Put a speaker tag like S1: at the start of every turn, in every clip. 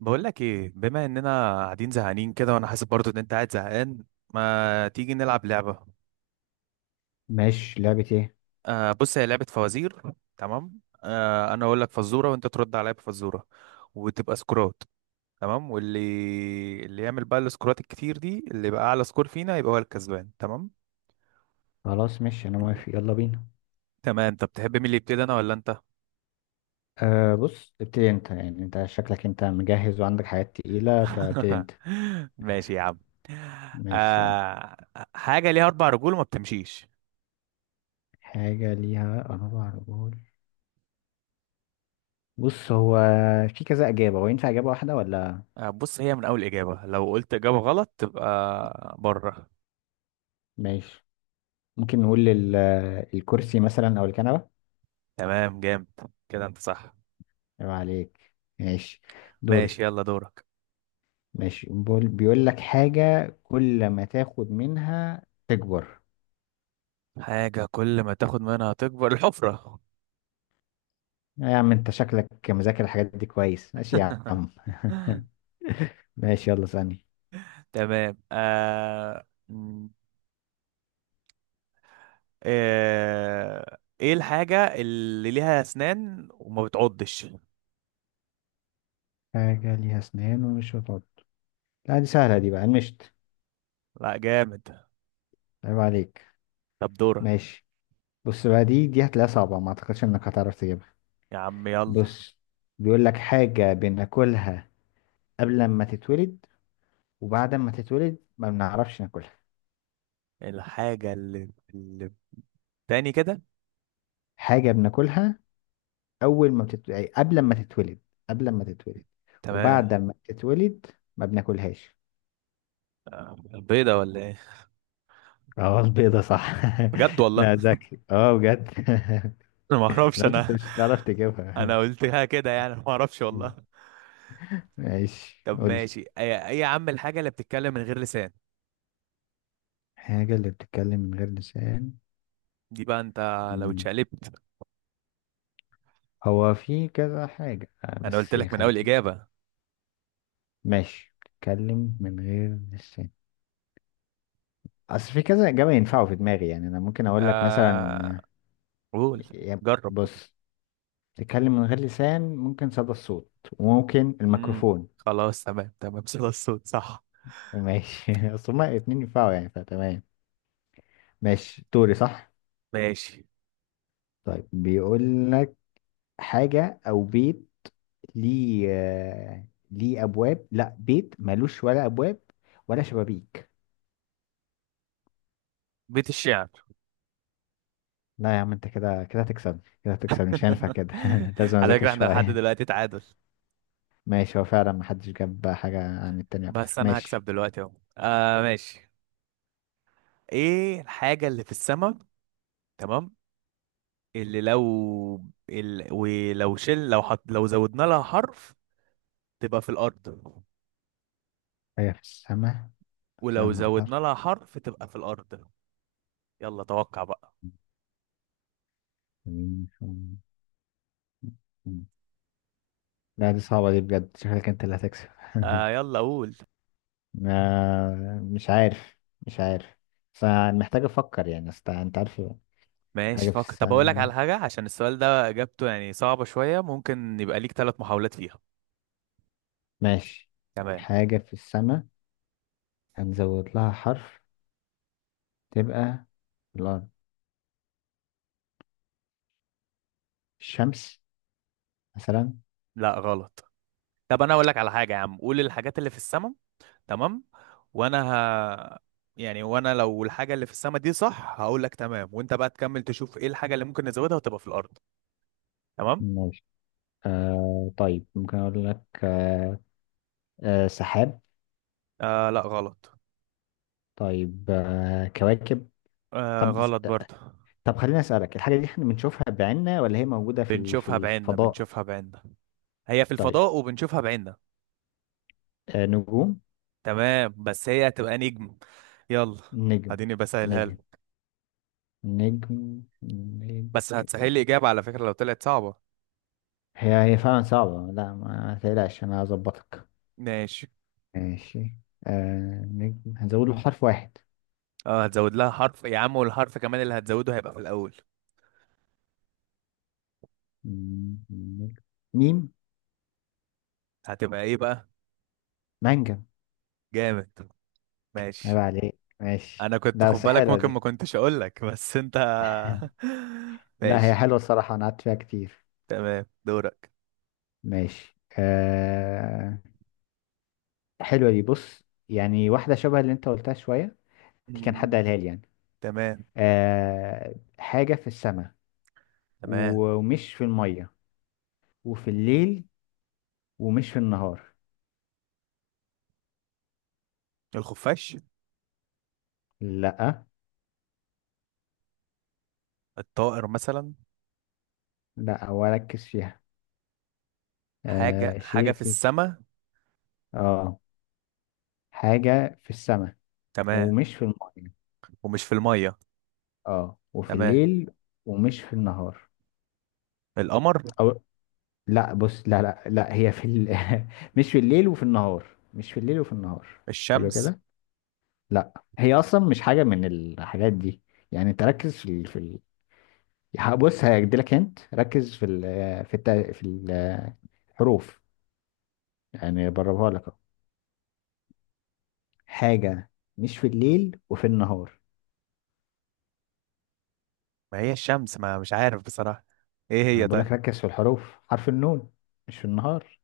S1: بقول لك ايه؟ بما اننا قاعدين زهقانين كده، وانا حاسس برضو ان انت قاعد زهقان. ما تيجي نلعب لعبة؟
S2: ماشي، لعبة ايه؟
S1: آه، بص، هي لعبة فوازير. تمام، آه انا اقول لك فزورة وانت ترد عليا بفزورة، وتبقى سكورات. تمام، واللي يعمل بقى السكورات الكتير دي، اللي يبقى اعلى سكور فينا يبقى هو الكسبان، تمام.
S2: خلاص، ماشي، انا موافق، يلا بينا.
S1: تمام، طب تحب مين اللي يبتدي، انا ولا انت؟
S2: بص، ابتدي انت، يعني انت شكلك انت مجهز وعندك حاجات تقيلة، فابتدي انت.
S1: ماشي يا عم.
S2: ماشي، يلا.
S1: آه، حاجة ليها أربع رجول وما بتمشيش.
S2: حاجة ليها أربع رجول. بص، هو في كذا إجابة، هو ينفع إجابة واحدة ولا؟
S1: بس هي من أول إجابة، لو قلت إجابة غلط تبقى بره.
S2: ماشي. ممكن نقول الكرسي مثلا أو الكنبة.
S1: تمام، جامد. كده انت صح.
S2: يبقى عليك. ماشي.
S1: ماشي،
S2: دوري.
S1: يلا دورك.
S2: ماشي، بيقول لك حاجة كل ما تاخد منها تكبر.
S1: حاجة كل ما تاخد منها تكبر الحفرة.
S2: يا عم، انت شكلك مذاكر الحاجات دي كويس، ماشي يا عم. ماشي، يلا ثانية.
S1: تمام. ايه الحاجة اللي ليها اسنان وما بتعضش؟
S2: حاجة ليها أسنان ومش بتعض. لا، دي سهلة، دي بقى المشط.
S1: لا، جامد.
S2: عيب عليك،
S1: طب دورك.
S2: ماشي. بص بقى، دي هتلاقيها صعبة، ما أعتقدش إنك هتعرف تجيبها.
S1: يا عم يلا.
S2: بص، بيقول لك: حاجة بناكلها قبل ما تتولد، وبعد ما تتولد ما بنعرفش ناكلها.
S1: الحاجة اللي تاني كده.
S2: حاجة بناكلها أول ما بتت... أي قبل ما تتولد، قبل ما تتولد،
S1: تمام،
S2: وبعد ما تتولد ما بناكلهاش.
S1: آه، البيضة ولا ايه؟
S2: اه، البيضة صح.
S1: بجد والله.
S2: لا، ذكي اه بجد.
S1: انا ما اعرفش
S2: انا قلت انت
S1: انا.
S2: مش هتعرف
S1: انا
S2: تجيبها.
S1: قلتها كده يعني، ما اعرفش والله.
S2: ماشي،
S1: طب
S2: قولي.
S1: ماشي، ايه إيه يا عم الحاجة اللي بتتكلم من غير لسان؟
S2: حاجة اللي بتتكلم من غير لسان.
S1: دي بقى انت لو
S2: مم.
S1: اتشقلبت.
S2: هو في كذا حاجة،
S1: انا قلت
S2: بس
S1: لك من اول
S2: خليك.
S1: اجابه.
S2: ماشي، بتتكلم من غير لسان. أصل في كذا إجابة ينفعوا في دماغي، يعني أنا ممكن أقول لك
S1: آه
S2: مثلا.
S1: قول.
S2: آه، يا-
S1: جرب.
S2: بص، بتتكلم من غير لسان، ممكن صدى الصوت وممكن الميكروفون.
S1: خلاص، تمام تمام، صدى الصوت صح.
S2: ماشي أصل هما الاتنين ينفعوا يعني، فتمام. ماشي، دوري صح؟
S1: ماشي.
S2: طيب، بيقول لك: حاجة أو بيت ليه ابواب، لا، بيت مالوش ولا ابواب ولا شبابيك.
S1: بيت الشعر.
S2: لا يا عم، انت كده كده هتكسبني، كده هتكسبني، مش هينفع كده، لازم
S1: على
S2: اذاكر
S1: فكره احنا لحد
S2: شويه.
S1: دلوقتي تعادل.
S2: ماشي، هو فعلا محدش جاب حاجه عن التاني اكتر،
S1: بس انا هكسب
S2: ماشي.
S1: دلوقتي اهو. آه ماشي. ايه الحاجه اللي في السماء؟ تمام. اللي لو ال... ولو شل لو حط... لو زودنا لها حرف تبقى في الارض.
S2: هي في السماء، في
S1: ولو
S2: النهار.
S1: زودنا لها حرف تبقى في الارض. يلا توقع بقى.
S2: لا، دي صعبه دي بجد، شكلك انت اللي هتكسب.
S1: آه يلا قول.
S2: مش عارف، مش عارف، بس أنا محتاج افكر يعني، أصل انت عارف.
S1: ماشي
S2: حاجه في
S1: فكر. طب اقول لك
S2: السماء.
S1: على حاجه، عشان السؤال ده اجابته يعني صعبه شويه، ممكن يبقى ليك ثلاث محاولات فيها.
S2: ماشي. حاجه في السماء، هنزود لها حرف، تبقى الأرض. الشمس مثلا.
S1: لا غلط. طب انا اقول لك على حاجه يا عم، قول الحاجات اللي في السماء. تمام. وانا ه... يعني وانا لو الحاجه اللي في السماء دي صح، هقول لك تمام، وانت بقى تكمل تشوف ايه الحاجه اللي ممكن نزودها وتبقى في الارض. تمام.
S2: ماشي. طيب، ممكن أقول لك، سحاب.
S1: آه لا غلط.
S2: طيب، كواكب.
S1: آه
S2: طب.
S1: غلط برضه.
S2: خليني أسألك، الحاجة دي احنا بنشوفها بعيننا ولا هي موجودة في
S1: شوفها بعيننا.
S2: الفضاء؟
S1: شوفها بعيننا. هي في
S2: طيب،
S1: الفضاء وبنشوفها بعيننا.
S2: نجوم.
S1: تمام بس هي هتبقى نجم. يلا
S2: نجم.
S1: اديني بسهلها
S2: نجم.
S1: لك.
S2: نجم نجم.
S1: بس هتسهل لي اجابه على فكره لو طلعت صعبه.
S2: هي هي فعلا صعبة، لا ما تقلقش، أنا هظبطك.
S1: ماشي.
S2: ماشي. نجم، هنزود له حرف واحد.
S1: اه هتزود لها حرف يا عم، والحرف كمان اللي هتزوده هيبقى في الاول.
S2: نجم. ميم.
S1: هتبقى ايه بقى؟
S2: مانجا.
S1: جامد.
S2: عيب
S1: ماشي.
S2: عليك، ماشي،
S1: انا كنت
S2: لا
S1: خد
S2: بس
S1: بالك،
S2: حلوة
S1: ممكن ما
S2: دي.
S1: كنتش اقول لك، بس انت.
S2: لا، هي
S1: ماشي.
S2: حلوة الصراحة، أنا قعدت فيها كتير.
S1: تمام دورك.
S2: ماشي. حلوة دي، بص، يعني واحدة شبه اللي أنت قلتها شوية، دي كان حد
S1: مم،
S2: قالها لي، يعني.
S1: تمام
S2: حاجة في السماء،
S1: تمام.
S2: ومش في المية، وفي الليل، ومش في النهار.
S1: الخفاش.
S2: لا.
S1: الطائر مثلا.
S2: لا، وركز فيها.
S1: حاجة، حاجة
S2: شيء
S1: في السماء.
S2: اه، حاجة في السماء،
S1: تمام.
S2: ومش في المية،
S1: ومش في المية.
S2: اه وفي
S1: تمام.
S2: الليل، ومش في النهار.
S1: القمر.
S2: أو لا، بص، لا لا لا، هي في مش في الليل وفي النهار، مش في الليل وفي النهار. حلو
S1: الشمس.
S2: كده. لا، هي اصلا مش حاجه من الحاجات دي، يعني انت ركز بص هيديلك، انت ركز في ال... في الت... في ال- الحروف، يعني بربها لك أهو. حاجه، مش في الليل وفي النهار.
S1: ما هي الشمس، ما مش عارف بصراحة. ايه
S2: انا
S1: هي
S2: بقول لك
S1: طيب؟
S2: ركز في الحروف، حرف النون. مش في النهار،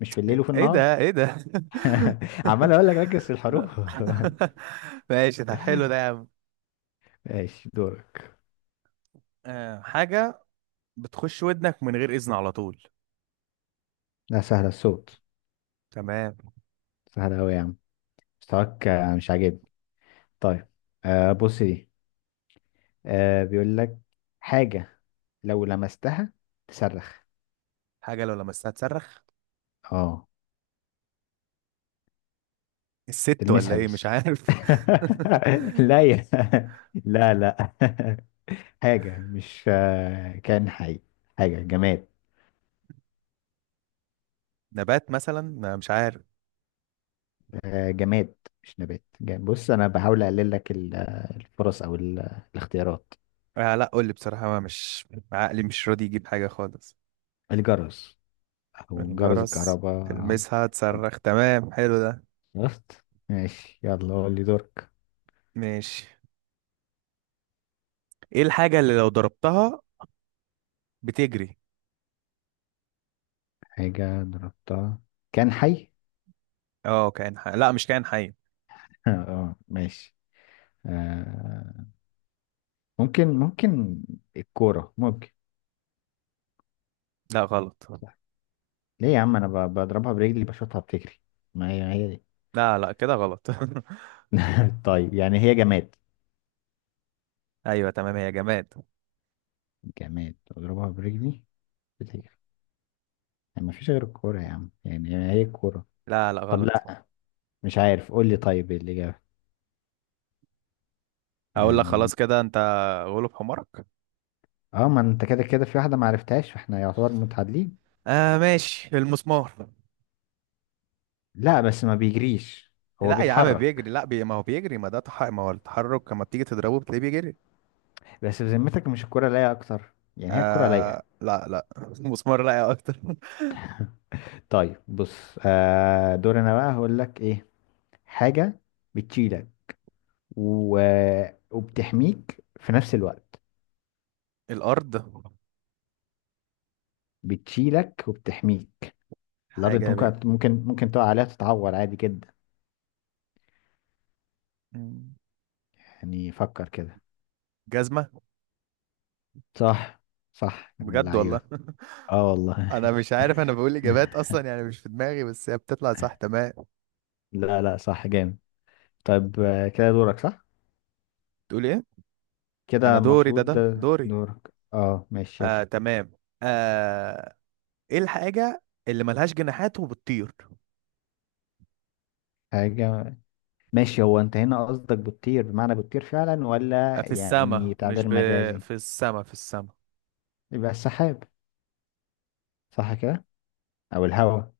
S2: مش في الليل وفي
S1: ايه
S2: النهار.
S1: ده ايه ده؟
S2: عمال اقول لك ركز في الحروف.
S1: ماشي، طب حلو ده يا عم.
S2: ماشي، دورك.
S1: آه، حاجة بتخش ودنك من غير إذن على طول.
S2: لا، سهله، الصوت.
S1: تمام.
S2: سهله قوي يا عم، مستواك مش عاجبني. طيب، بص، دي... بيقول لك: حاجة لو لمستها تصرخ.
S1: حاجة لو لمستها تصرخ.
S2: اه،
S1: الست ولا
S2: تلمسها
S1: إيه، مش
S2: بس.
S1: عارف.
S2: لا لا لا. حاجة مش كائن حي، حاجة جماد.
S1: نبات مثلا، ما مش عارف.
S2: جماد، مش نبات، جماد. بص، أنا بحاول أقلل لك الفرص، أو الاختيارات.
S1: آه لا قول لي بصراحة، ما مش عقلي مش راضي يجيب حاجة خالص.
S2: الجرس، أو جرس
S1: الجرس.
S2: الكهرباء.
S1: تلمسها تصرخ، تمام، حلو ده.
S2: شفت؟ ماشي، يلا قول لي دورك.
S1: ماشي. إيه الحاجة اللي لو ضربتها بتجري؟
S2: حاجة ضربتها كان حي؟
S1: اه كائن حي، لا مش كائن حي.
S2: اه، ماشي. آه ممكن، الكورة ممكن.
S1: لا غلط.
S2: ليه يا عم، انا بضربها برجلي بشوطها بتجري، ما هي هي دي.
S1: لا لا كده غلط.
S2: طيب، يعني هي جماد،
S1: ايوه تمام، هي جماد.
S2: جماد اضربها برجلي بتجري، يعني ما فيش غير الكورة يا عم، يعني هي الكورة.
S1: لا لا
S2: طب
S1: غلط.
S2: لا، مش عارف، قول لي طيب إيه الإجابة
S1: اقول لك
S2: يعني.
S1: خلاص كده انت غلب حمارك.
S2: اه، ما انت كده كده في واحدة ما عرفتهاش، فاحنا يعتبر متعادلين.
S1: آه ماشي، المسمار.
S2: لا بس ما بيجريش. هو
S1: لا يا عم بيجري،
S2: بيتحرك،
S1: لا بي... ما هو بيجري، ما ده تح... ما هو التحرك لما بتيجي تضربه بتلاقيه بيجري.
S2: بس في ذمتك، مش الكورة لايقة اكتر؟ يعني هي الكورة لايقة.
S1: آه لا لا المسمار لا، يا اكتر.
S2: طيب بص، دور انا بقى، هقول لك ايه. حاجة بتشيلك و... وبتحميك في نفس الوقت.
S1: الارض.
S2: بتشيلك وبتحميك. الارض؟ انت
S1: حاجه بي...
S2: ممكن تقع عليها تتعور عادي جدا،
S1: مم.
S2: يعني فكر كده.
S1: جزمه.
S2: صح. صح، من
S1: بجد والله.
S2: اللعيبة. اه والله.
S1: انا مش عارف، انا بقول اجابات اصلا يعني مش في دماغي، بس هي بتطلع صح. تمام
S2: لا لا، صح جامد. طيب، كده دورك صح.
S1: تقول ايه؟ انا
S2: كده
S1: دوري ده
S2: المفروض
S1: ده
S2: ده
S1: دوري.
S2: دورك، اه ماشي يلا.
S1: آه تمام. آه ايه الحاجه اللي ملهاش جناحات وبتطير؟
S2: حاجة. ماشي، هو انت هنا قصدك بتطير بمعنى بتطير فعلا، ولا يعني
S1: السما. مش
S2: تعبير
S1: ب...
S2: مجازي؟
S1: في السما.
S2: يبقى السحاب، صح كده؟ او الهواء.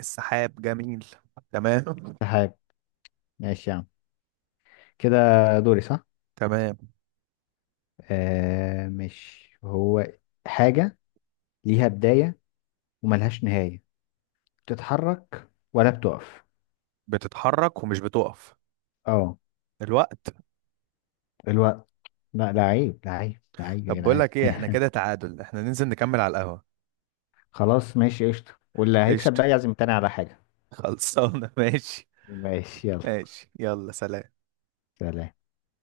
S1: السحاب جميل. تمام.
S2: سحاب. ماشي يا عم، كده دوري صح؟
S1: تمام،
S2: مش هو. حاجة ليها بداية وملهاش نهاية، بتتحرك ولا بتقف؟
S1: بتتحرك ومش بتقف.
S2: اه.
S1: الوقت.
S2: الوقت. لا لا، عيب، لا عيب، لا عيب يا
S1: طب بقول
S2: جدعان!
S1: لك ايه، احنا كده تعادل، احنا ننزل نكمل على القهوة.
S2: خلاص، ماشي قشطة، واللي هيكسب
S1: قشطة.
S2: بقى يعزم التاني على حاجة.
S1: صالة، ماشي.
S2: ماشي، يلا
S1: ماشي يلا، سلام.
S2: سلام.